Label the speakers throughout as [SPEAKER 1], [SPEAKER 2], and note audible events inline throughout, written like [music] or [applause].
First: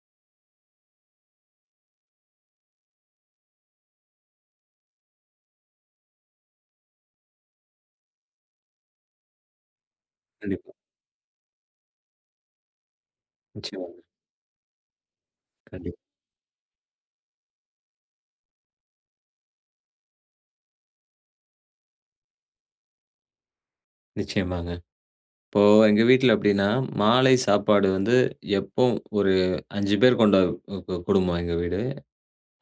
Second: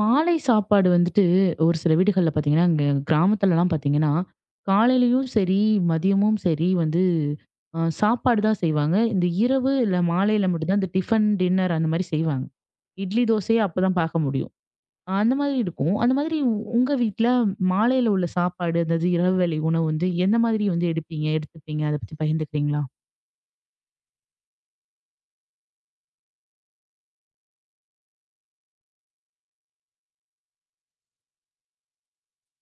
[SPEAKER 1] மாலை சாப்பாடு வந்துட்டு ஒரு சில வீடுகள்ல பாத்தீங்கன்னா, இங்க கிராமத்துலலாம் பாத்தீங்கன்னா, காலையிலயும் சரி, மதியமும் சரி வந்து சாப்பாடு தான் செய்வாங்க. இந்த இரவு இல்ல மாலையில மட்டும்
[SPEAKER 2] கண்டிப்பா.
[SPEAKER 1] தான் இந்த டிஃபன், டின்னர் அந்த மாரி செய்வாங்க. இட்லி, தோசையே அப்பதான்
[SPEAKER 2] நிச்சயமாங்க.
[SPEAKER 1] பார்க்க முடியும். அந்த மாதிரி இருக்கும்.
[SPEAKER 2] கண்டிப்பா.
[SPEAKER 1] அந்த மாதிரி உங்க வீட்ல மாலையில உள்ள சாப்பாடு, அதாவது இரவு வேளை உணவு வந்து எந்த மாதிரி வந்து எடுப்பீங்க? எடுத்துப்பீங்க? அத பத்தி பகிர்ந்துக்கிறீங்களா?
[SPEAKER 2] நிச்சயமாங்க. இப்போ எங்க வீட்ல எப்படின்னா, மாலை சாப்பாடு வந்து எப்பவும் ஒரு 5 பேர் கொண்ட குடும்பம் எங்க வீடு.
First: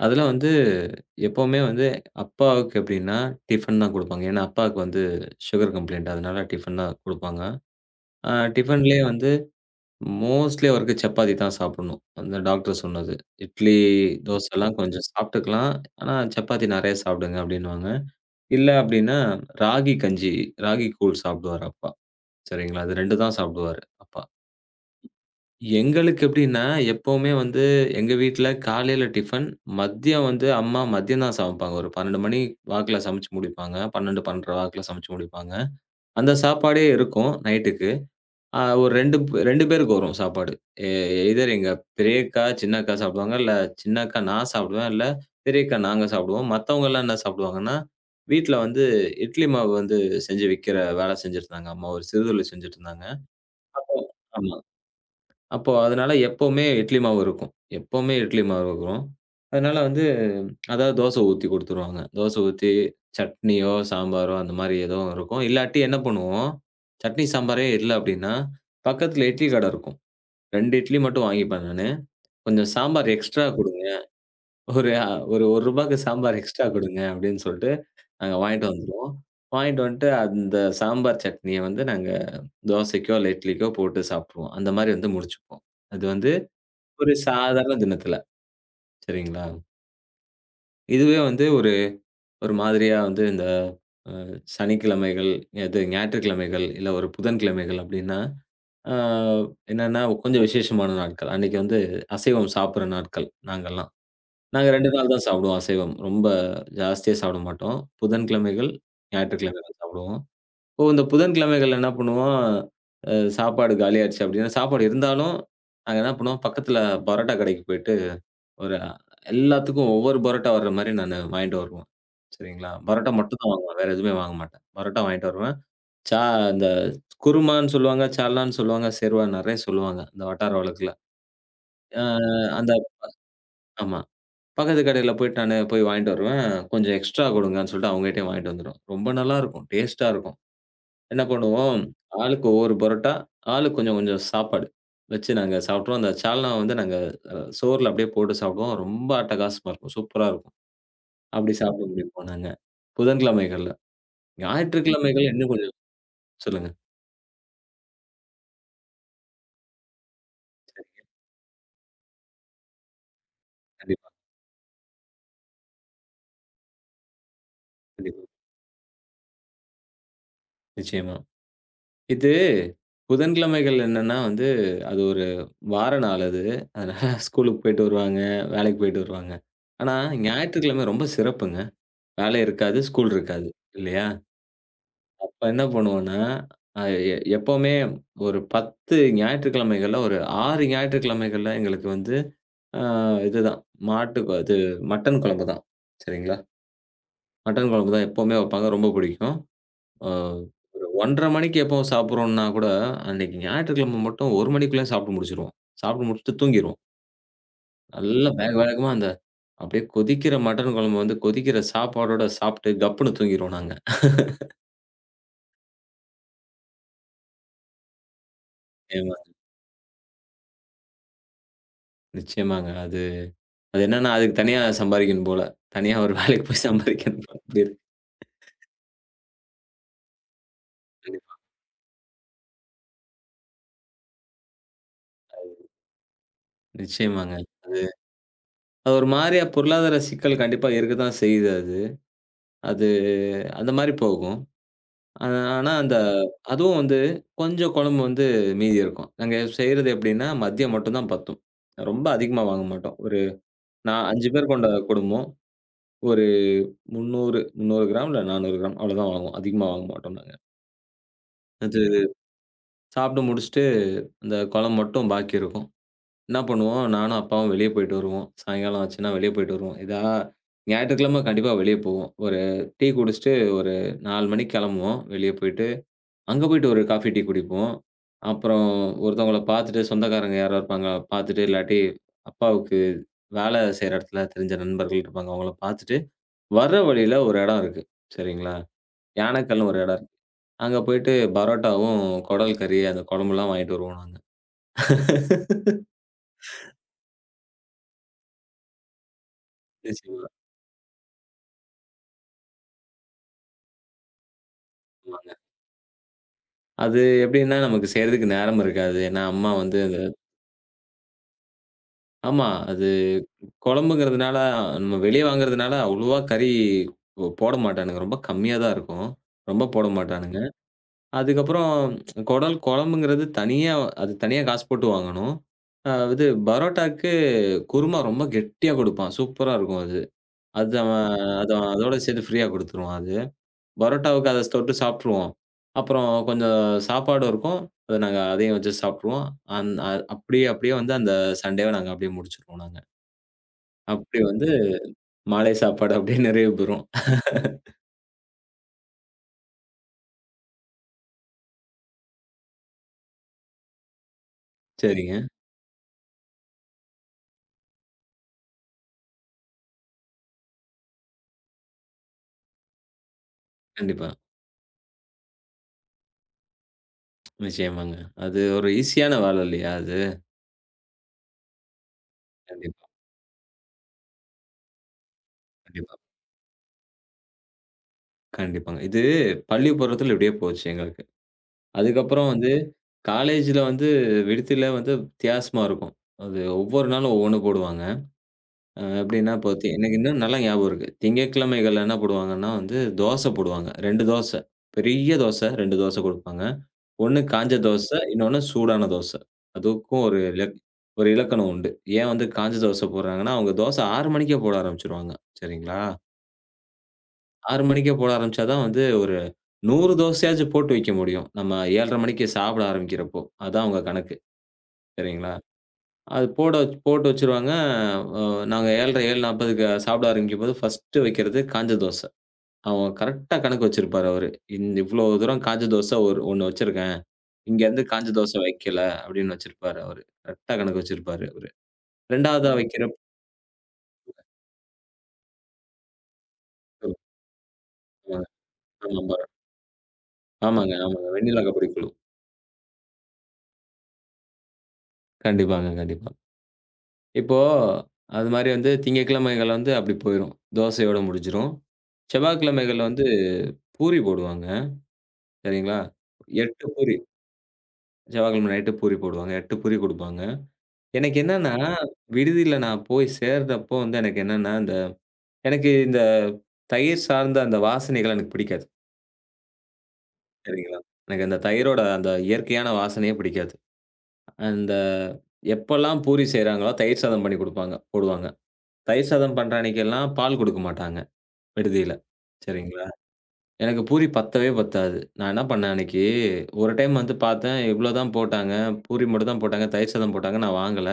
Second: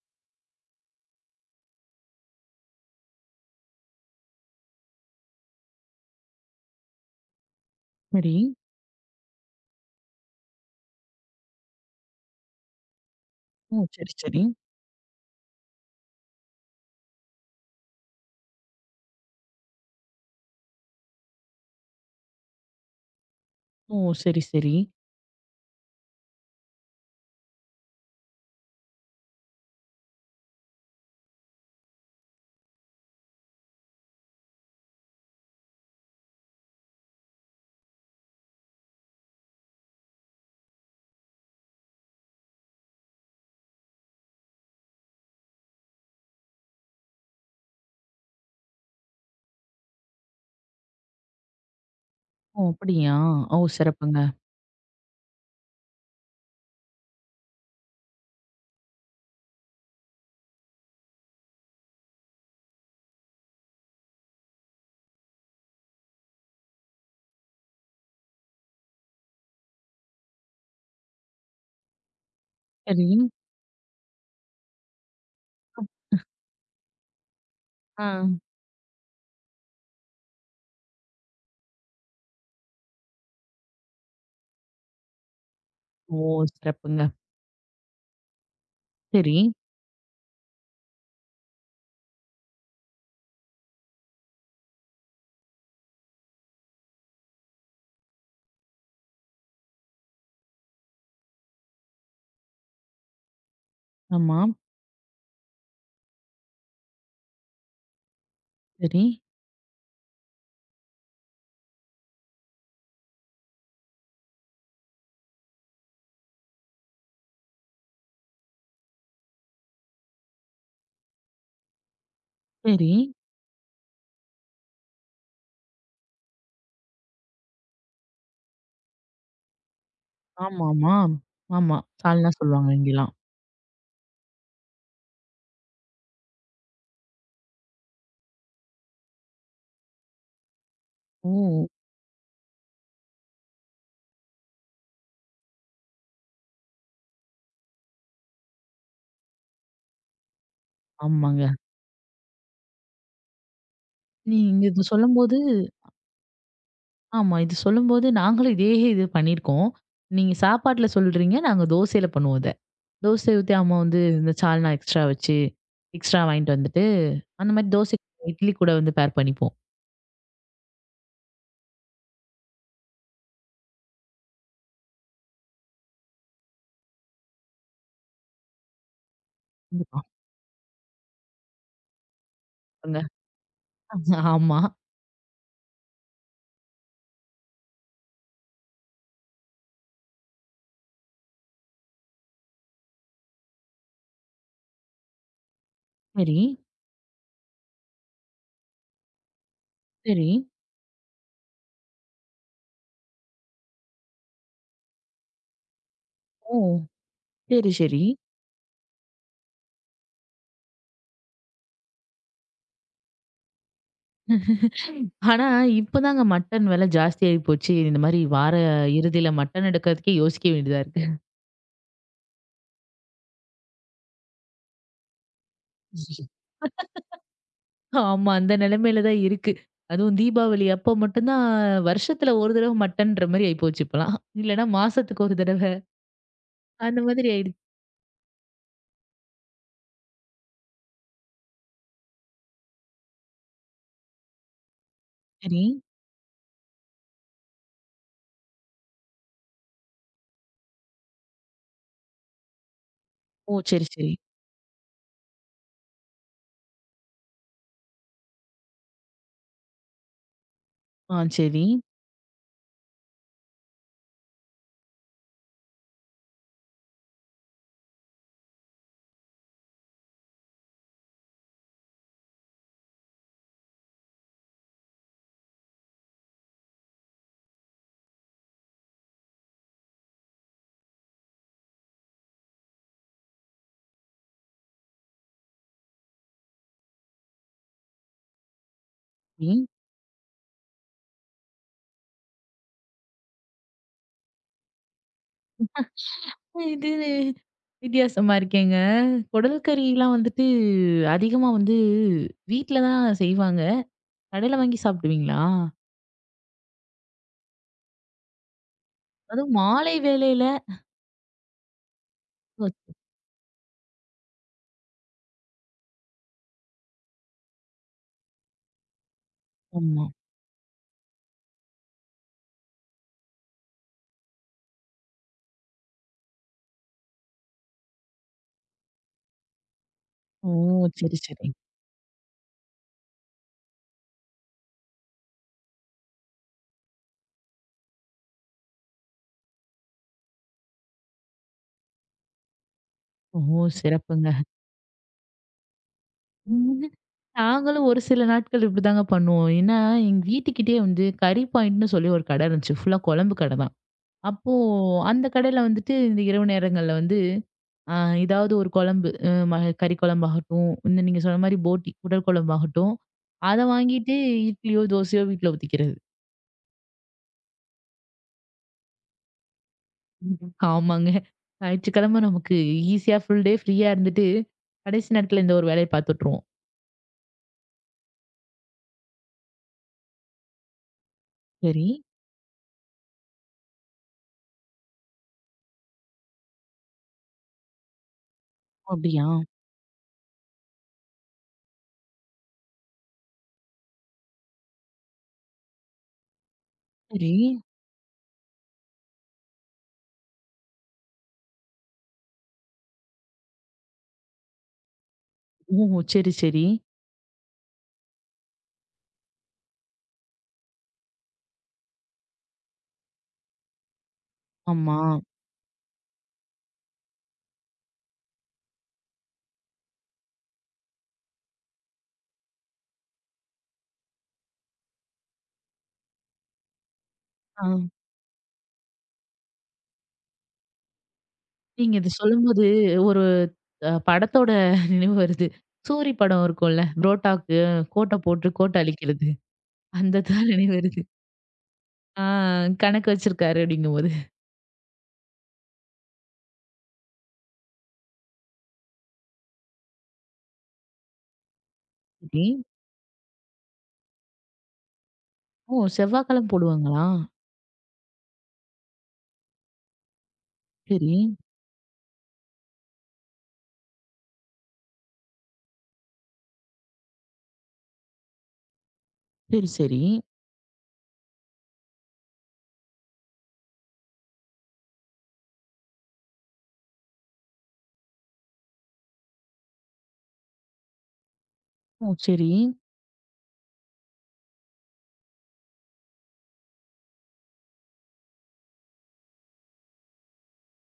[SPEAKER 2] அதுல வந்து எப்பவுமே வந்து அப்பாவுக்கு எப்படின்னா, டிஃபன் தான் குடுப்பாங்க. ஏன்னா அப்பாவுக்கு வந்து சுகர் கம்ப்ளைண்ட். அதனால டிஃபன் தான் குடுப்பாங்க.
[SPEAKER 1] சரி.
[SPEAKER 2] டிஃபன்லயே வந்து மோஸ்ட்லி அவருக்கு சப்பாத்தி தான் சாப்பிடணும். அந்த டாக்டர் சொன்னது. இட்லி,
[SPEAKER 1] ஓ! சரி, சரி.
[SPEAKER 2] தோசைலாம் கொஞ்சம் சாப்பிட்டுக்கலாம். ஆனா சப்பாத்தி நெறைய சாப்பிடுங்க அப்படின்னுவாங்க. இல்ல அப்படின்னா, ராகி கஞ்சி, ராகி கூழ் சாப்பிடுவாரு அப்பா. சரிங்களா. அது 2 தான் சாப்பிடுவாரு
[SPEAKER 1] ஓ!
[SPEAKER 2] அப்பா.
[SPEAKER 1] சரி, சரி.
[SPEAKER 2] எங்களுக்கு எப்படின்னா, எப்பவுமே வந்து எங்க வீட்ல காலையில டிஃபன், மதியம் வந்து அம்மா மதியம் தான் சமைப்பாங்க. ஒரு 12 மணி வாக்குல சமைச்சு முடிப்பாங்க. 12, 12:30 வாக்குல சமைச்சு முடிப்பாங்க. அந்த சாப்பாடே இருக்கும் நைட்டுக்கு. ஒரு 2 பேருக்கு வரும் சாப்பாடு. எ எய்தர் எங்க பெரியக்கா, சின்ன அக்கா சாப்பிடுவாங்க. இல்ல சின்ன அக்கா நான் சாப்பிடுவேன். இல்ல பெரிய அக்கா நாங்க சாப்பிடுவோம். மத்தவங்கலாம் என்ன சாப்பிடுவாங்கன்னா, வீட்ல வந்து இட்லி மாவு வந்து செஞ்சு விக்கிற வேலை செஞ்சுட்டு இருந்தாங்க. அம்மா ஒரு சிறுதொழில்
[SPEAKER 1] ஓ!
[SPEAKER 2] செஞ்சுட்டு இருந்தாங்க.
[SPEAKER 1] அப்படியா? ஓ!
[SPEAKER 2] அப்போ
[SPEAKER 1] சிறப்புங்க.
[SPEAKER 2] ஆமா. அப்போ அதனால எப்பவுமே இட்லி மாவு இருக்கும். எப்பவுமே இட்லி மாவு இருக்கும். அதனால வந்து அதாவது தோசை ஊத்தி குடுத்துருவாங்க. தோசை ஊத்தி சட்னியோ, சாம்பாரோ அந்த மாரி ஏதோ இருக்கும். இல்லாட்டி என்ன பண்ணுவோம், சட்னி, சாம்பாரே இல்ல அப்டின்னா, பக்கத்துல இட்லி கட இருக்கும். 2 இட்லி மட்டும் வாங்கிப்பேன் நானு. "கொஞ்சம்
[SPEAKER 1] சரி.
[SPEAKER 2] சாம்பார் எக்ஸ்ட்ரா குடுங்க. ஒரு அ ஒரு ரூ. 1க்கு சாம்பார் எக்ஸ்ட்ரா குடுங்க" அப்டின்னு சொல்ட்டு
[SPEAKER 1] ஆ.
[SPEAKER 2] நாங்க வாங்கிட்டு வந்துருவோம். வாங்கிட்டு வந்துட்டு அந்த சாம்பார் சட்னிய வந்து நாங்க தோசைக்கோ, இல்ல இட்லிக்கோ போட்டு சாப்ட்ருவோம். அந்த மாரி வந்து முடிச்சுப்போம். அது
[SPEAKER 1] ஓ!
[SPEAKER 2] வந்து
[SPEAKER 1] சிறப்புங்க.
[SPEAKER 2] ஒரு சாதாரண தினத்துல.
[SPEAKER 1] சரி.
[SPEAKER 2] சரிங்களா? இதுவே வந்து ஒரு ஒரு மாதிரியா வந்து இந்த அ சனிக்கிழமைகள், எது ஞாயிற்றுக்கிழமைகள், இல்ல ஒரு புதன்கிழமைகள் அப்டின்னா, அ என்னன்னா கொஞ்சம் விசேஷமான நாட்கள். அன்னைக்கு வந்து அசைவம் சாப்பிடுற நாட்கள் நாங்கலாம்.
[SPEAKER 1] ஆமா.
[SPEAKER 2] நாங்க 2 நாள் தான் சாப்பிடுவோம் அசைவம். ரொம்ப ஜாஸ்தியா சாப்பிட மாட்டோம். புதன்கிழமைகள்,
[SPEAKER 1] சரி,
[SPEAKER 2] ஞாயிற்றுக்கிழமைகள் சாப்பிடுவோம். இப்போ இந்த புதன்கிழமைகள்ல என்ன பண்ணுவோம், சாப்பாடு காலியாயிருச்சு அப்டின்னா, சாப்பாடு இருந்தாலும் நாங்க என்ன பண்ணுவோம், பக்கத்துல பரோட்டா கடைக்கு போயிட்டு ஒரு எல்லாத்துக்கும் ஒவ்வொரு பரோட்டா வர்ற மாரி நானு வாங்கிட்டு வருவேன். சரிங்களா?
[SPEAKER 1] சரி.
[SPEAKER 2] பரோட்டா மட்டும் தான் வாங்குவேன். வேற எதுவுமே வாங்க மாட்டேன். பரோட்டா வாங்கிட்டு வருவேன். சா இந்த குருமான்னு சொல்லுவாங்க, சால்னான்னு சொல்லுவாங்க, சேர்வா நெறைய சொல்லுவாங்க. இந்த வட்டார வழக்குல.
[SPEAKER 1] ஆமாமா. ஆமா.
[SPEAKER 2] அ
[SPEAKER 1] சால்னா
[SPEAKER 2] அந்த
[SPEAKER 1] சொல்லுவாங்க இங்கலாம்.
[SPEAKER 2] ஆமா. பக்கத்து கடையில போயிட்டு நானு போய் வாங்கிட்டு வருவேன். கொஞ்சம் எக்ஸ்ட்ரா கொடுங்கன்னு சொல்லிட்டு அவங்ககிட்டயே வாங்கிட்டு வந்துருவேன். ரொம்ப நல்லாருக்கும். டேஸ்ட்டா இருக்கும். என்ன
[SPEAKER 1] ஓ!
[SPEAKER 2] பண்ணுவோம், ஆளுக்கு ஒவ்வொரு பரோட்டா, ஆளுக்கு கொஞ்சம் கொஞ்சம் சாப்பாடு வச்சு நாங்க சாப்பிட்டுருவோம். அந்த சால்னாவ வந்து நாங்க சோறுல அப்படியே போட்டு சாப்பிடுவோம். ரொம்ப அட்டகாசமா இருக்கும். சூப்பரா இருக்கும்.
[SPEAKER 1] ஆமாங்க.
[SPEAKER 2] அப்படி சாப்பிட முடிப்போம் நாங்க. புதன்கிழமைகள்ல.
[SPEAKER 1] நீங்க இது
[SPEAKER 2] ஞாயிற்றுக்கிழமைகள்
[SPEAKER 1] சொல்லும்போது
[SPEAKER 2] இன்னும் கொஞ்சம் சொல்லுங்க.
[SPEAKER 1] ஆமா. இது சொல்லும்போது நாங்களும் இதே இது பண்ணியிருக்கோம். நீங்க சாப்பாட்ல
[SPEAKER 2] சரிங்க.
[SPEAKER 1] சொல்றீங்க. நாங்க தோசையில பண்ணுவோம் இத. தோசை ஊத்தி அம்மா வந்து
[SPEAKER 2] கண்டிப்பா,
[SPEAKER 1] இந்த சால்னா எக்ஸ்ட்ரா வச்சு, எக்ஸ்ட்ரா வாங்கிட்டு வந்துட்டு, அந்த மாரி தோசை
[SPEAKER 2] கண்டிப்பா.
[SPEAKER 1] இட்லி கூட வந்து பேர் பண்ணிப்போம்.
[SPEAKER 2] நிச்சயமா. இது புதன்கிழமைகள் என்னன்னா வந்து, அது ஒரு வார நாள் அது. அதனால [laughs] ஸ்கூலுக்கு போயிட்டு வருவாங்க, வேலைக்கு போயிட்டு வருவாங்க. ஆனா,
[SPEAKER 1] கண்டிப்பா.
[SPEAKER 2] ஞாயிற்றுக்கிழமை ரொம்ப சிறப்புங்க. வேலை இருக்காது,
[SPEAKER 1] ஆமாங்க.
[SPEAKER 2] ஸ்கூல் இருக்காது. இல்லையா?
[SPEAKER 1] ஆமா.
[SPEAKER 2] அப்ப என்ன பண்ணுவோம்னா, அ எ எப்பவுமே ஒரு 10 ஞாயிற்றுக்கிழமைகள்ல ஒரு 6 ஞாயிற்றுக்கிழமைகள்ல எங்களுக்கு வந்து, அ இதுதான் மாட்டு இது மட்டன் குழம்பு தான்.
[SPEAKER 1] சரி,
[SPEAKER 2] சரிங்களா? மட்டன் குழம்பு தான் எப்பவுமே வைப்பாங்க. ரொம்ப பிடிக்கும். அ
[SPEAKER 1] சரி.
[SPEAKER 2] ஒரு 1:30 மணிக்கு எப்போ சாப்பிடுறோம்னா கூட, அன்னைக்கு ஞாயிற்றுக்கிழமை மட்டும் 1 மணிக்குள்ளே சாப்பிட்டு முடிச்சுருவோம். சாப்பிட்டு முடிச்சுட்டு
[SPEAKER 1] ஓ!
[SPEAKER 2] தூங்கிருவோம்.
[SPEAKER 1] சரி, சரி.
[SPEAKER 2] நல்லா வேக வேகமா அந்த அப்படியே கொதிக்கிற மட்டன் குழம்பு வந்து கொதிக்கிற சாப்பாடோட சாப்பிட்டு கப்புன்னு தூங்கிருவோம் நாங்க.
[SPEAKER 1] ஆனா, இப்பதாங்க மட்டன் விலை ஜாஸ்தியாகி போச்சு. இந்த மாரி வார
[SPEAKER 2] நிச்சயமா,
[SPEAKER 1] இறுதியில மட்டன் எடுக்கிறதுக்கே யோசிக்க வேண்டியதா இருக்கு.
[SPEAKER 2] நிச்சயமாங்க. அது அது என்னன்னா அதுக்கு தனியா சம்பாரிக்கணும் போல. தனியா ஒரு வேலைக்கு போய் சம்பாரிக்கணும் போல. அப்படி இருக்கு.
[SPEAKER 1] ஆமா, அந்த நிலைமையில தான் இருக்கு. அதுவும் தீபாவளி அப்போ மட்டும்
[SPEAKER 2] கண்டிப்பா.
[SPEAKER 1] தான் வருஷத்துல ஒரு தடவ மட்டன்ற மாரி ஆயிப்போச்சு இப்பலாம். இல்லன்னா மாசத்துக்கு ஒரு தடவ அந்த மாதிரி
[SPEAKER 2] நிச்சயமாங்க.
[SPEAKER 1] ஆயிடுச்சு.
[SPEAKER 2] அது அது ஒரு மாரியா பொருளாதார சிக்கல் கண்டிப்பா இருக்கத்தான் செய்யுது அது. அது அந்த மாரி போகும். ஆ
[SPEAKER 1] சரி.
[SPEAKER 2] ஆனா, அந்த அதுவும் வந்து கொஞ்சம் குழம்பு வந்து மீதி இருக்கும். நாங்க செய்றது எப்படின்னா, மதியம் மட்டும் தான் பத்தும். ரொம்ப அதிகமா வாங்க மாட்டோம். ஒரு
[SPEAKER 1] ஓ! சரி,
[SPEAKER 2] நான்
[SPEAKER 1] சரி.
[SPEAKER 2] 5 பேர் கொண்ட குடும்பம். ஒரு 300, 300 கிராம் இல்ல 400 கிராம் அவ்வளோதான் வாங்குவோம். அதிகமா வாங்க மாட்டோம் நாங்க.
[SPEAKER 1] ஆ சரி.
[SPEAKER 2] அது சாப்பிட்டு முடிச்சுட்டு, அந்த குழம்பு மட்டும் பாக்கி இருக்கும். என்ன பண்ணுவோம், நானும் அப்பாவும் வெளிய போயிட்டு வருவோம். சாயங்காலம் ஆச்சுன்னா வெளிய போயிட்டு வருவோம். ஞாயிற்றுக்கிழமை கண்டிப்பா வெளிய போவோம். ஒரு டீ குடிச்சுட்டு ஒரு 4 மணிக்கு கிளம்புவோம் வெளிய போயிட்டு. அங்க போயிட்டு ஒரு காஃபி, டீ குடிப்போம். அப்புறம் ஒருத்தவங்கள பார்த்துட்டு சொந்தக்காரங்க யாரோ இருப்பாங்க. பார்த்துட்டு இல்லாட்டி அப்பாவுக்கு வேலை செய்ற இடத்துல தெரிஞ்ச நண்பர்கள் இருப்பாங்க. அவங்கள பார்த்துட்டு வர்ற வழியில ஒரு இடம் இருக்கு. சரிங்களா?
[SPEAKER 1] ம்.
[SPEAKER 2] யானைக்கல்னு ஒரு இடம் இருக்கு. அங்க போயிட்டு பரோட்டாவும், குடல் கறி அந்த குழம்புலாம் வாங்கிட்டு வருவோம் நாங்க. [laughs]
[SPEAKER 1] இது வித்தியாசமா இருக்கேங்க. குடல் கறிலாம்
[SPEAKER 2] நிச்சயமா.
[SPEAKER 1] வந்துட்டு அதிகமா வந்து வீட்ல தான் செய்வாங்க. கடையில வாங்கி
[SPEAKER 2] ஆமாங்க.
[SPEAKER 1] சாப்பிடுவீங்களா?
[SPEAKER 2] அது எப்படின்னா நமக்கு செய்றதுக்கு நேரம் இருக்காது. ஏன்னா அம்மா
[SPEAKER 1] அதுவும்
[SPEAKER 2] வந்து
[SPEAKER 1] மாலை வேளையில.
[SPEAKER 2] ஆமா. அது குழம்புங்கிறதுனால, நம்ம வெளிய வாங்குறதுனால அவ்வளவா கறி போட மாட்டானுங்க. ரொம்ப கம்மியா தான் இருக்கும். ரொம்ப போட மாட்டானுங்க. அதுக்கப்புறம் குடல் குழம்புங்கிறது தனியா அது தனியா காசு போட்டு வாங்கணும். இது பரோட்டாக்கு குருமா ரொம்ப கெட்டியா குடுப்பான். சூப்பரா இருக்கும் அது.
[SPEAKER 1] ஓ!
[SPEAKER 2] அது அவன்
[SPEAKER 1] சரி, சரி.
[SPEAKER 2] அது அதோட சேர்த்து ஃப்ரீயா குடுத்துருவான் அது. பரோட்டாவுக்கு அத தொட்டு சாப்ட்டுருவோம். அப்புறம் கொஞ்சம் சாப்பாடும் இருக்கும். அத நாங்க அதையும் வச்சு சாப்ட்டுருவோம். அந் அ அப்படியே அப்படியே வந்து அந்த சண்டேவ நாங்க அப்படியே முடிச்சுருவோம் நாங்க.
[SPEAKER 1] ஓஹோ!
[SPEAKER 2] அப்படி
[SPEAKER 1] சிறப்புங்க.
[SPEAKER 2] வந்து மாலை சாப்பாடு அப்படியே நிறைவு
[SPEAKER 1] ம்.
[SPEAKER 2] பெறும்.
[SPEAKER 1] நாங்களும் ஒரு சில நாட்கள் இப்படிதாங்க பண்ணுவோம். ஏன்னா, எங்க வீட்டுக்கிட்டயே வந்து கறி பாயிண்ட்ன்னு சொல்லி ஒரு கடை இருந்துச்சு. ஃபுல்லா குழம்பு கடை தான். அப்போ
[SPEAKER 2] சரிங்க.
[SPEAKER 1] அந்த கடையில வந்துட்டு இந்த இரவு நேரங்கள்ல வந்து அ ஏதாவது ஒரு குழம்பு அ ம கறி குழம்பாகட்டும், இந்த நீங்க சொன்ன மாரி போட்டி, குடல் குழம்பாகட்டும், அத
[SPEAKER 2] கண்டிப்பா.
[SPEAKER 1] வாங்கிட்டு இட்லியோ, தோசையோ வீட்ல ஊத்திக்கிறது.
[SPEAKER 2] நிச்சயமாங்க. அது ஒரு ஈஸியான வேலை இல்லையா அது?
[SPEAKER 1] ஆமாங்க. ஞாயிற்றுக்கிழமை நமக்கு
[SPEAKER 2] கண்டிப்பா,
[SPEAKER 1] ஈஸியா ஃபுல் டே ஃப்ரீயா இருந்துட்டு, கடைசி நேரத்துல இந்த ஒரு வேலைய
[SPEAKER 2] கண்டிப்பா,
[SPEAKER 1] பார்த்துட்டுருவோம்.
[SPEAKER 2] கண்டிப்பாங்க. இது பள்ளி பருவத்துல இப்படியே போச்சு எங்களுக்கு.
[SPEAKER 1] சரி.
[SPEAKER 2] அதுக்கப்புறம் வந்து காலேஜ்ல வந்து விடுதியில வந்து வித்தியாசமா இருக்கும். அது ஒவ்வொரு நாளும் ஒவ்வொண்ணு போடுவாங்க.
[SPEAKER 1] ஓ! அப்படியா?
[SPEAKER 2] எப்படின்னா, இப்போ எனக்கு இன்னும் நல்லா ஞாபகம் இருக்கு. திங்கட்கிழமைகள்ல என்ன போடுவாங்கன்னா வந்து, தோசை போடுவாங்க. 2 தோசை. பெரிய தோசை 2 தோசை குடுப்பாங்க. ஒண்ணு
[SPEAKER 1] சரி.
[SPEAKER 2] காஞ்ச தோசை, இன்னொன்னு சூடான தோசை. அதுக்கும் ஒரு இலக்கணம் உண்டு. ஏன் வந்து காஞ்ச தோசை போடுறாங்கன்னா, அவங்க தோசை 6 மணிக்கே போட ஆரம்பிச்சுருவாங்க. சரிங்களா?
[SPEAKER 1] ஓ! சரி, சரி.
[SPEAKER 2] 6 மணிக்கே போட ஆரம்பிச்சா தான் வந்து ஒரு 100 தோசையாச்சும் போட்டு வைக்க முடியும். நம்ம 7:30 மணிக்கு சாப்பிட ஆரம்பிக்கிறப்போ. அதான் அவங்க கணக்கு.
[SPEAKER 1] ஆமா.
[SPEAKER 2] சரிங்களா? அது போட்டு வச்சுருவாங்க. அ நாங்க 7:30 7:40க்கு சாப்பிட ஆரம்பிக்கும்போது, ஃபர்ஸ்ட்டு வைக்கிறது காஞ்ச தோசை. அவன் கரெக்ட்டா கணக்கு வச்சிருப்பாரு அவரு. இந்த இவ்ளோ தூரம் காஞ்ச தோசை ஒரு ஒண்ணு வச்சிருக்கேன்.
[SPEAKER 1] ஆ.
[SPEAKER 2] இங்கருந்து காஞ்ச தோசை வைக்கல அப்படின்னு வச்சிருப்பாரு அவரு. கரெக்ட்டா கணக்கு வச்சிருப்பாரு அவரு.
[SPEAKER 1] நீங்க இத
[SPEAKER 2] 2வதா ம்.
[SPEAKER 1] சொல்லும்போது
[SPEAKER 2] வைக்கிற
[SPEAKER 1] ஒரு படத்தோட [laughs] நினைவு வருது. சூரி படம் இருக்கும்ல.
[SPEAKER 2] [unintelligible]
[SPEAKER 1] புரோட்டாக்கு கோட்ட போட்டு கோட்ட
[SPEAKER 2] ஆமாங்க,
[SPEAKER 1] அழிக்கிறது. அந்த தான் [laughs]
[SPEAKER 2] ஆமாங்க,
[SPEAKER 1] நினைவு வருது.
[SPEAKER 2] ஆமாங்க. வெண்ணிலா கபடிக்குழு.
[SPEAKER 1] ஆ கணக்கு வச்சிருக்காரு அப்படிங்கும்போது.
[SPEAKER 2] கண்டிப்பாங்க, கண்டிப்பா. இப்போ அது மாரி வந்து திங்கட்கிழமைகள் வந்து அப்படி போயிரும். தோசையோட முடிஞ்சிரும்.
[SPEAKER 1] சரி.
[SPEAKER 2] செவ்வாய்க்கிழமைகள்ல வந்து பூரி போடுவாங்க.
[SPEAKER 1] ஓ!
[SPEAKER 2] சரிங்களா?
[SPEAKER 1] செவ்வாய்க்கிழம
[SPEAKER 2] 8 பூரி.
[SPEAKER 1] போடுவாங்களா?
[SPEAKER 2] செவ்வாய்க்கிழமை நைட்டு பூரி போடுவாங்க. 8 பூரி குடுப்பாங்க.
[SPEAKER 1] சரி,
[SPEAKER 2] எனக்கு என்னன்னா, ம். விடுதியில நான் போய் சேர்ந்தப்போ வந்து எனக்கு என்னன்னா, இந்த எனக்கு இந்த தயிர் சார்ந்த அந்த வாசனைகள் எனக்கு பிடிக்காது.
[SPEAKER 1] சரி, சரி.
[SPEAKER 2] சரிங்களா? எனக்கு அந்த தயிரோட அந்த இயற்கையான வாசனையே பிடிக்காது. அந்த எப்பல்லாம் பூரி செய்றாங்களோ, தயிர் சாதம் பண்ணி குடுப்பாங்க போடுவாங்க. தயிர் சாதம் பண்ற அன்னைக்கெல்லாம் பால் குடுக்க மாட்டாங்க, விடுதியில.
[SPEAKER 1] ஓ! சரி,
[SPEAKER 2] சரிங்களா? எனக்கு பூரி பத்தவே பத்தாது. நான் என்ன பண்ணேன் அன்னைக்கு, ஒரு டைம் வந்து பார்த்தேன், இவ்ளோ தான் போட்டாங்க. பூரி மட்டும் தான் போட்டாங்க. தயிர் சாதம் போட்டாங்க. நான் வாங்கல.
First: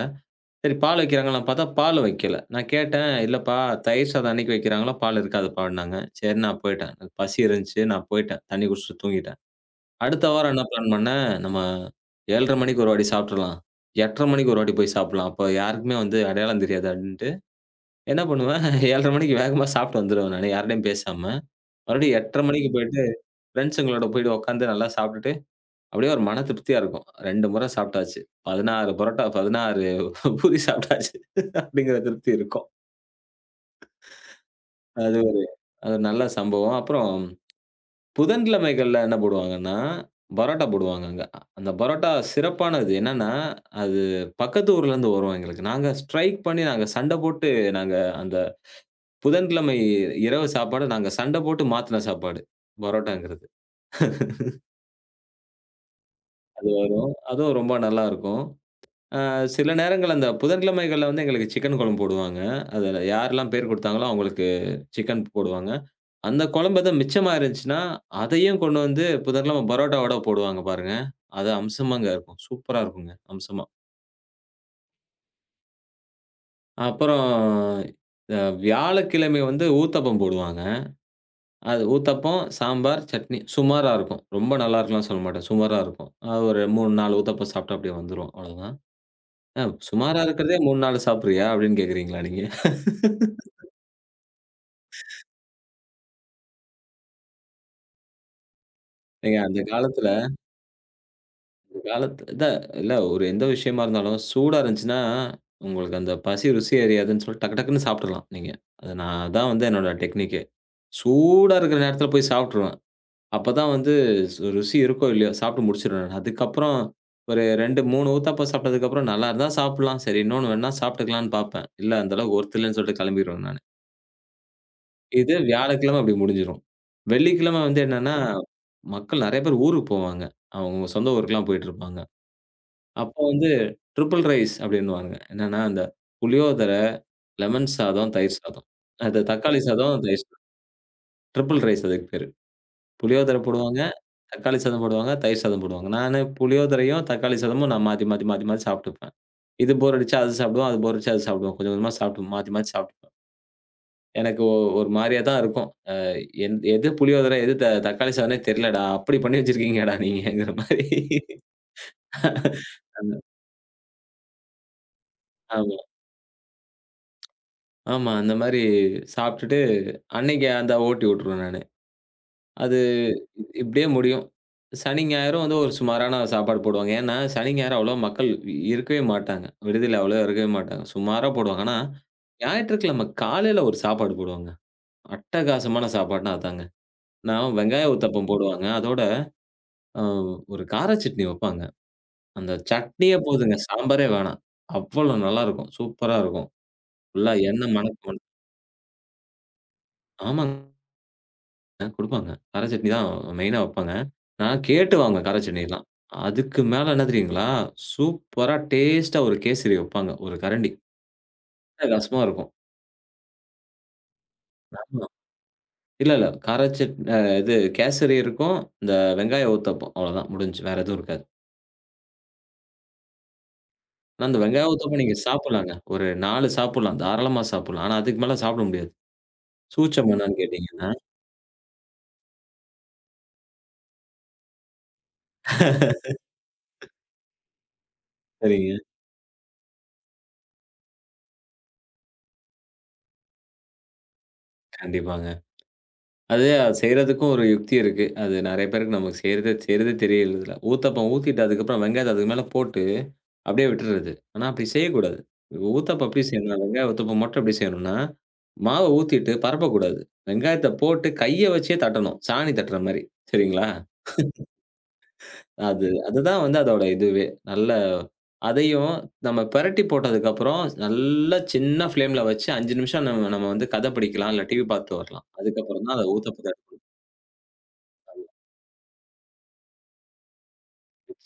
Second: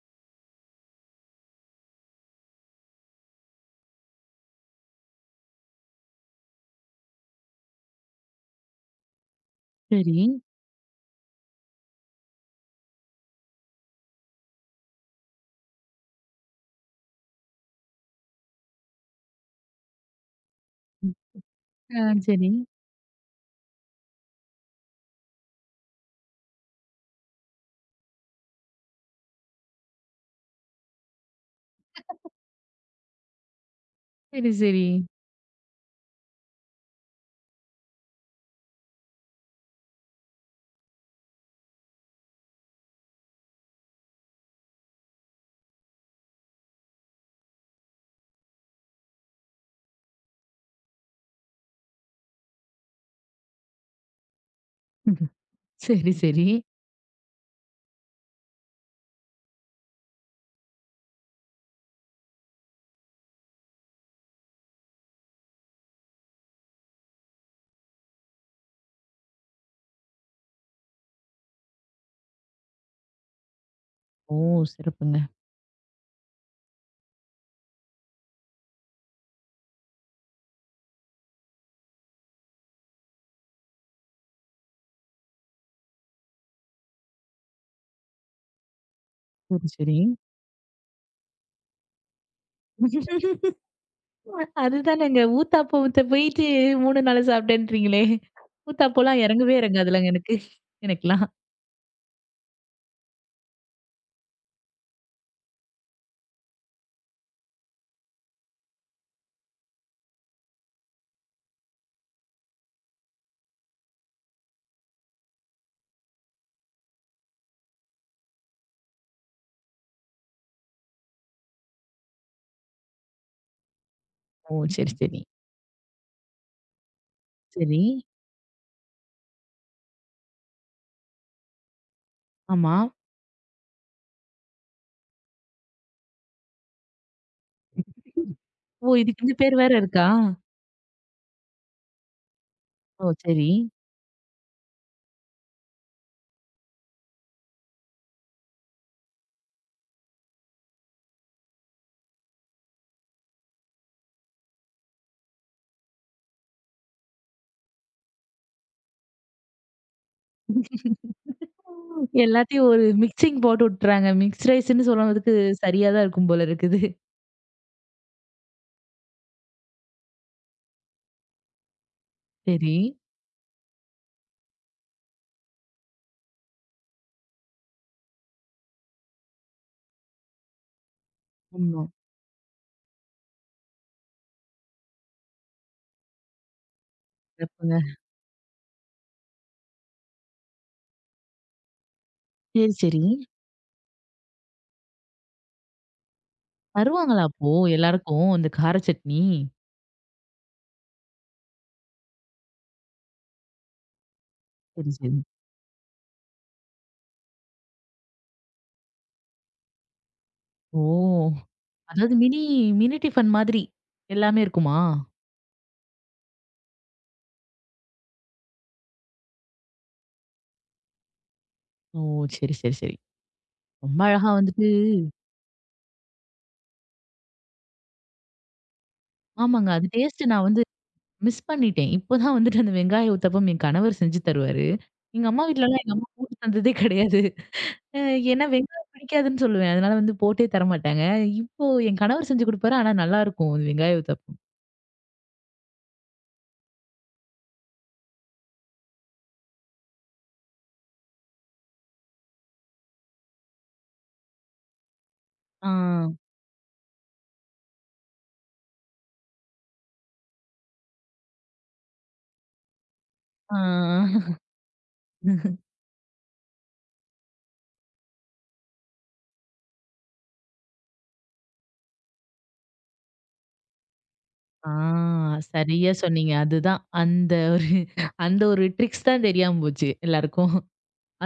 [SPEAKER 2] சரி பால் வைக்கிறாங்களான்னு பார்த்தா, பால் வைக்கல. நான் கேட்டேன், "இல்லப்பா தயிர் சாதம் அன்னைக்கு வைக்கிறாங்களா, பால் இருக்காதுப்பான்னாங்க." சரின்னு நான் போயிட்டேன். எனக்கு பசி இருந்துச்சு, நான் போயிட்டேன். தண்ணி குடிச்சுட்டு தூங்கிட்டேன்.
[SPEAKER 1] சரி.
[SPEAKER 2] அடுத்த வாரம் என்ன பிளான் பண்ணேன், நம்ம 7:30 மணிக்கு ஒரு வாட்டி சாப்ட்டுறலாம். 8:30 மணிக்கு ஒரு வாட்டி போய் சாப்பிடலாம். அப்ப யாருக்குமே வந்து அடையாளம் தெரியாது அப்டின்ட்டு, என்ன பண்ணுவேன் [laughs] 7:30 மணிக்கு வேகமா சாப்ட்டு வந்துருவேன் நானு, யார்ட்டயும்
[SPEAKER 1] ம்.
[SPEAKER 2] பேசாம.
[SPEAKER 1] ஆ
[SPEAKER 2] மறுபடியும் 8:30
[SPEAKER 1] சரி,
[SPEAKER 2] மணிக்கு போயிட்டு, ஃபிரெண்ட்ஸுங்களோட போயிட்டு உட்காந்து நல்லா சாப்ட்டுட்டு அப்படியே ஒரு மன திருப்தியா இருக்கும். 2 முறை சாப்பிட்டாச்சு. 16 பரோட்டா, 16 பூரி சாப்பிட்டாச்சு அப்படிங்கிற திருப்தி இருக்கும்.
[SPEAKER 1] சரி, சரி.
[SPEAKER 2] அது அது ஒரு நல்ல சம்பவம். அப்புறம் புதன்கிழமைகள்ல என்ன போடுவாங்கன்னா, பரோட்டா போடுவாங்க அங்க. அந்த பரோட்டா சிறப்பானது என்னன்னா, அது பக்கத்து ஊர்லேருந்து வரும் எங்களுக்கு. நாங்க ஸ்ட்ரைக் பண்ணி நாங்க சண்ட போட்டு நாங்க அந்த புதன்கிழமை இரவு சாப்பாடு நாங்க சண்ட போட்டு மாத்துன சாப்பாடு. பரோட்டாங்கிறது.
[SPEAKER 1] [laughs] சரி, சரி.
[SPEAKER 2] அது வரும். அதுவும் ரொம்ப நல்லாருக்கும். அ சில நேரங்கள்ல அந்த புதன்கிழமைகள்ல வந்து எங்களுக்கு சிக்கன் குழம்பு போடுவாங்க. அதுல யாரெல்லாம் பேர் குடுத்தாங்களோ அவங்களுக்கு சிக்கன் போடுவாங்க. அந்த குழம்பு எதும் மிச்சமா இருந்துச்சுன்னா, அதையும் கொண்டு வந்து புதன்கிழமை பரோட்டாவோட போடுவாங்க பாருங்க. அது அம்சமாங்க இருக்கும். சூப்பரா இருக்குங்க அம்சமா.
[SPEAKER 1] ஓ! சிறப்புங்க.
[SPEAKER 2] அப்புறம் வியாழக்கிழமை வந்து ஊத்தப்பம் போடுவாங்க. அது ஊத்தப்பம், சாம்பார், சட்னி சுமாரா இருக்கும். ரொம்ப நல்லா இருக்கும்லாம் சொல்ல மாட்டேன். சுமாரா இருக்கும். ஒரு 3, 4 ஊத்தப்பம் சாப்பிட்டு அப்படியே வந்துருவோம் அவ்வளவுதான். அ
[SPEAKER 1] சரி, சரி.
[SPEAKER 2] சுமாரா இருக்கிறதே 3, 4 சாப்பிடுறியா? அப்படின்னு கேட்கிறீங்களா நீங்க?
[SPEAKER 1] [laughs] அதுதானங்க. ஊத்தாப்பத்த போயிட்டு 3 நாளு சாப்பிட்டேன்றீங்களே! ஊத்தாப்போலாம்
[SPEAKER 2] ஏங்க
[SPEAKER 1] இறங்கவே
[SPEAKER 2] அந்த காலத்துல
[SPEAKER 1] இறங்காதுலங்க எனக்கு. எனக்கெல்லாம்.
[SPEAKER 2] காலத்து இதான் இல்ல ஒரு எந்த விஷயமா இருந்தாலும் சூடா இருந்துச்சுன்னா, உங்களுக்கு அந்த பசி ருசி அறியாதுன்னு சொல்லி டக்கு டக்குன்னு சாப்பிட்டுறலாம் நீங்க. அது நான் அதான் வந்து என்னோட டெக்னிக்கே. சூடா இருக்கிற நேரத்துல போய் சாப்பிட்டுருவேன். அப்பதான் வந்து ருசி இருக்கோ இல்லையோ சாப்பிட்டு முடிச்சுருவேன். அதுக்கப்புறம் ஒரு 2, 3 ஊத்தாப்பம் சாப்பிட்டதுக்கப்புறம் நல்லா இருந்தா சாப்பிடலாம். சரி இன்னொன்னு வேணா சாப்பிட்டுக்கலான்னு பார்ப்பேன். இல்ல அந்த அளவுக்கு ஒர்த் இல்லன்னு சொல்லிட்டு கிளம்பிருவேன் நானு.
[SPEAKER 1] ஓ! சரி, சரி.
[SPEAKER 2] இது வியாழக்கிழமை அப்படி முடிஞ்சிரும். வெள்ளிக்கிழமை வந்து
[SPEAKER 1] சரி.
[SPEAKER 2] என்னன்னா, மக்கள் நெறைய பேர் ஊருக்கு போவாங்க. அவங்க சொந்த ஊருக்குலாம் போயிட்டு இருப்பாங்க.
[SPEAKER 1] ஆமா.
[SPEAKER 2] அப்போ வந்து ட்ரிபிள் ரைஸ் அப்படின்னுவாங்க. என்னன்னா, அந்த புளியோதரை, லெமன் சாதம், தயிர் சாதம்.
[SPEAKER 1] ஓ!
[SPEAKER 2] அது
[SPEAKER 1] இதுக்கு இந்த
[SPEAKER 2] தக்காளி
[SPEAKER 1] பேர் வேற
[SPEAKER 2] சாதம்,
[SPEAKER 1] இருக்கா?
[SPEAKER 2] தயிர் சாதம். ட்ரிபிள் ரைஸ் அதுக்கு பேரு.
[SPEAKER 1] ஓ!
[SPEAKER 2] புளியோதரை
[SPEAKER 1] சரி.
[SPEAKER 2] போடுவாங்க, தக்காளி சாதம் போடுவாங்க, தயிர் சாதம் போடுவாங்க. நானு புளியோதரையும், தக்காளி சாதமும் நான் மாத்தி, மாத்தி, மாத்தி, மாத்தி சாப்பிட்டுப்பேன். இது போர் அடிச்சா அது சாப்பிடுவேன், அது போர் அடிச்சா அது சாப்பிடுவேன். கொஞ்சம் கொஞ்சமா சாப்பிட்டு மாத்தி, மாத்தி சாப்பிட்டுப்பேன். எனக்கு ஒரு மாரியா தான் இருக்கும். அ எந் எது புளியோதரை, எது த தக்காளி சாதம்னே தெரியலடா. அப்படி பண்ணி வச்சிருக்கீங்கடா நீங்கங்கிற மாரி.
[SPEAKER 1] எல்லாத்தையும் ஒரு
[SPEAKER 2] அந்த
[SPEAKER 1] மிக்சிங் போட்டு விட்டுறாங்க. மிக்ஸ் ரைஸ்ன்னு சொல்றதுக்கு
[SPEAKER 2] ஆமா.
[SPEAKER 1] சரியா தான் இருக்கும் போல இருக்குது.
[SPEAKER 2] ஆமா. அந்த மாரி சாப்பிட்டுட்டு அன்னைக்கு அந்த ஓட்டி விட்டுருவேன் நானு.
[SPEAKER 1] சரி.
[SPEAKER 2] அது இப்படியே முடியும். சனி, ஞாயிறும் வந்து ஒரு சுமாரான சாப்பாடு போடுவாங்க. ஏன்னா, சனி, ஞாயிறு அவ்வளவா மக்கள் இருக்கவே மாட்டாங்க. விடுதியில அவ்வளவா இருக்கவே மாட்டாங்க. சுமாரா போடுவாங்க. ஆனா,
[SPEAKER 1] ஆமா.
[SPEAKER 2] ஞாயிற்றுக்கிழமை காலையில ஒரு சாப்பாடு போடுவாங்க. அட்டகாசமான சாப்பாடுனா அதாங்க. நான்
[SPEAKER 1] சிறப்புங்க.
[SPEAKER 2] வெங்காய ஊத்தப்பம் போடுவாங்க. அதோட அ ஒரு கார சட்னி வைப்பாங்க. அந்த
[SPEAKER 1] சரி, சரி.
[SPEAKER 2] சட்னியே போதுங்க. சாம்பாரே வேணாம். அவ்வளோ நல்லாருக்கும். சூப்பரா இருக்கும்.
[SPEAKER 1] தருவாங்களா
[SPEAKER 2] ஃபுல்லா
[SPEAKER 1] அப்போ
[SPEAKER 2] எண்ணெய் மணக்க
[SPEAKER 1] எல்லாருக்கும்
[SPEAKER 2] மணக்க
[SPEAKER 1] அந்த கார சட்னி?
[SPEAKER 2] ஆமாங்க. குடுப்பாங்க. கார சட்னி தான் மெயினா வப்பாங்க. நான்
[SPEAKER 1] சரி,
[SPEAKER 2] கேட்டு
[SPEAKER 1] சரி.
[SPEAKER 2] வாங்குவேன் கார சட்னிலாம். அதுக்கு மேல என்ன தெரியுங்களா? சூப்பரா டேஸ்ட்டா ஒரு கேசரி வப்பாங்க. ஒரு கரண்டி.
[SPEAKER 1] ஓ! அதாவது
[SPEAKER 2] அட்டகாசமா
[SPEAKER 1] மினி
[SPEAKER 2] இருக்கும்.
[SPEAKER 1] மினி டிஃபன் மாதிரி எல்லாமே இருக்குமா?
[SPEAKER 2] ஆமா. இல்ல, இல்ல. கார சட் அ இது கேசரி இருக்கும். இந்த வெங்காய ஊத்தப்பம் அவ்வளோதான் முடிஞ்சுச்சு. வேற எதுவும் இருக்காது.
[SPEAKER 1] ஓ! சரி, சரி, சரி. ரொம்ப
[SPEAKER 2] ஆனா
[SPEAKER 1] அழகா
[SPEAKER 2] அந்த
[SPEAKER 1] வந்துட்டு
[SPEAKER 2] வெங்காய ஊத்தப்பம் நீங்க சாப்பிடலாங்க. ஒரு 4 சாப்பிடலாம். தாராளமா சாப்பிடலாம். ஆனா அதுக்கு மேல சாப்பிட முடியாது.
[SPEAKER 1] ஆமாங்க. அது
[SPEAKER 2] சூச்சம்
[SPEAKER 1] டேஸ்ட்
[SPEAKER 2] என்னான்னு
[SPEAKER 1] நான் வந்து
[SPEAKER 2] கேட்டீங்கன்னா
[SPEAKER 1] மிஸ் பண்ணிட்டேன். இப்பதான் வந்துட்டு அந்த வெங்காய ஊத்தப்பம் என் கணவர் செஞ்சு தருவாரு. எங்க அம்மா வீட்லலாம் எங்க அம்மா போட்டு தந்ததே கிடையாது. அ ஏன்னா
[SPEAKER 2] சரிங்க.
[SPEAKER 1] வெங்காயம் பிடிக்காதுன்னு சொல்லுவேன். அதனால வந்து போட்டே தரமாட்டாங்க. இப்போ என் கணவர் செஞ்சு கொடுப்பாரு. ஆனா நல்லாருக்கும் அது வெங்காய ஊத்தப்பம்.
[SPEAKER 2] கண்டிப்பாங்க. அது செய்றதுக்கும் ஒரு யுக்தி இருக்கு. அது நெறைய பேருக்கு நமக்கு செய்றதே செய்றதே தெரியறதில்ல. ஊத்தப்பம் ஊத்திட்டு அதுக்கப்புறம் வெங்காயத்த அதுக்கு மேல போட்டு அப்படியே விட்டுறது. ஆனா அப்படி செய்யக்கூடாது.
[SPEAKER 1] ஆ.
[SPEAKER 2] ஊத்தப்பம் எப்படி செய்யணும்னா, வெங்காய ஊத்தப்பம் மட்டும் எப்படி செய்யணும்னா, மாவ ஊத்திட்டு பரப்பக்கூடாது. வெங்காயத்த போட்டு கைய வச்சே தட்டணும். சாணி தட்டுற மாரி. சரிங்களா?
[SPEAKER 1] ஆ.
[SPEAKER 2] அது அதுதான் வந்து அதோட இதுவே. நல்ல அதையும் நம்ம பெரட்டி போட்டதுக்கப்புறம் நல்லா சின்ன ஃப்ளேம்ல வச்சு 5 நிமிஷம் நம்ம நம்ம வந்து கத படிக்கலாம், இல்ல டிவி
[SPEAKER 1] ஆ
[SPEAKER 2] பார்த்துட்டு வரலாம். அதுக்கப்புறம்
[SPEAKER 1] சரியா
[SPEAKER 2] தான் அத
[SPEAKER 1] சொன்னீங்க.
[SPEAKER 2] ஊத்தப்பத்த
[SPEAKER 1] அதுதான். அந்த ஒரு அந்த ஒரு ட்ரிக்ஸ் தான் தெரியாம போச்சு எல்லாருக்கும்.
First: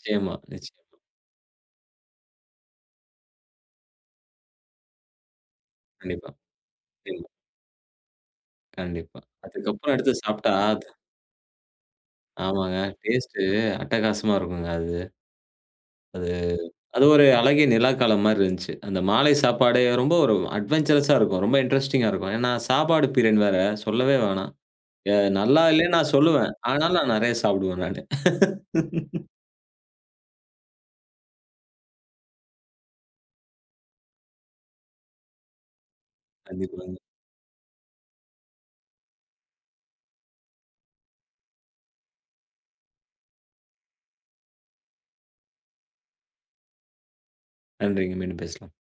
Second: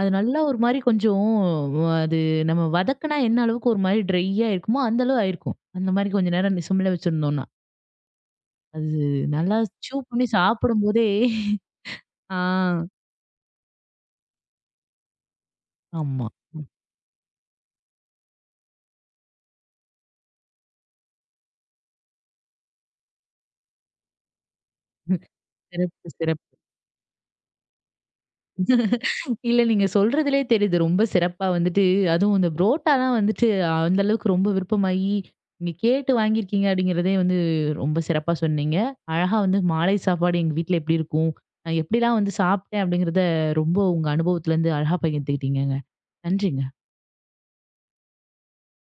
[SPEAKER 1] அது நல்லா ஒரு மாரி
[SPEAKER 2] நிச்சயமா.
[SPEAKER 1] கொஞ்சம் அது நம்ம வதக்குனா என்ன அளவுக்கு ஒரு மாரி ட்ரையா இருக்குமோ, அந்த அளவு ஆயிருக்கும். அந்த மாரி
[SPEAKER 2] கண்டிப்பா.
[SPEAKER 1] கொஞ்ச நேரம் சிம்ல
[SPEAKER 2] கண்டிப்பா.
[SPEAKER 1] வச்சிருந்தோம்னா. அது
[SPEAKER 2] கண்டிப்பா.
[SPEAKER 1] நல்லா
[SPEAKER 2] அதுக்கப்புறம்
[SPEAKER 1] ச்சூ
[SPEAKER 2] எடுத்து
[SPEAKER 1] பண்ணி
[SPEAKER 2] சாப்பிட்டா அது
[SPEAKER 1] சாப்பிடும்போதே ஆ.
[SPEAKER 2] ஆமாங்க. டேஸ்ட்டு அட்டகாசமா இருக்குங்க அது. அது
[SPEAKER 1] ஆமா.
[SPEAKER 2] அது ஒரு அழகிய நிலாக்காலம் மாரி இருந்துச்சு. அந்த மாலை சாப்பாடே ரொம்ப ஒரு அட்வென்ச்சரஸா இருக்கும். ரொம்ப இன்ட்ரஸ்டிங்கா இருக்கும். ஏன்னா, சாப்பாடு பீரியட் வேற சொல்லவே வேணாம்.
[SPEAKER 1] [laughs]
[SPEAKER 2] நல்லா இல்லன்னு
[SPEAKER 1] சிறப்பு,
[SPEAKER 2] நான் சொல்லுவேன்.
[SPEAKER 1] சிறப்பு.
[SPEAKER 2] ஆனாலும் நான் நெறைய சாப்பிடுவேன் நானு. [laughs]
[SPEAKER 1] இல்ல நீங்க சொல்றதிலேயே தெரியுது. ரொம்ப சிறப்பா வந்துட்டு அதுவும் இந்த புரோட்டாலாம் வந்துட்டு அந்த அளவுக்கு ரொம்ப விருப்பமாகி, நீங்க கேட்டு வாங்கியிருக்கீங்க
[SPEAKER 2] கண்டிப்பாங்க.
[SPEAKER 1] அப்படிங்கிறதே வந்து ரொம்ப சிறப்பா சொன்னீங்க. அழகா வந்து மாலை சாப்பாடு எங்க வீட்ல எப்படி இருக்கும்? நான் எப்படிலாம் வந்து சாப்பிட்டேன் அப்படிங்கிறத ரொம்ப உங்க அனுபவத்துலருந்து அழகா பகிர்ந்துக்கிட்டீங்கங்க. நன்றிங்க.
[SPEAKER 2] நன்றிங்க. மீண்டும் பேசலாம்.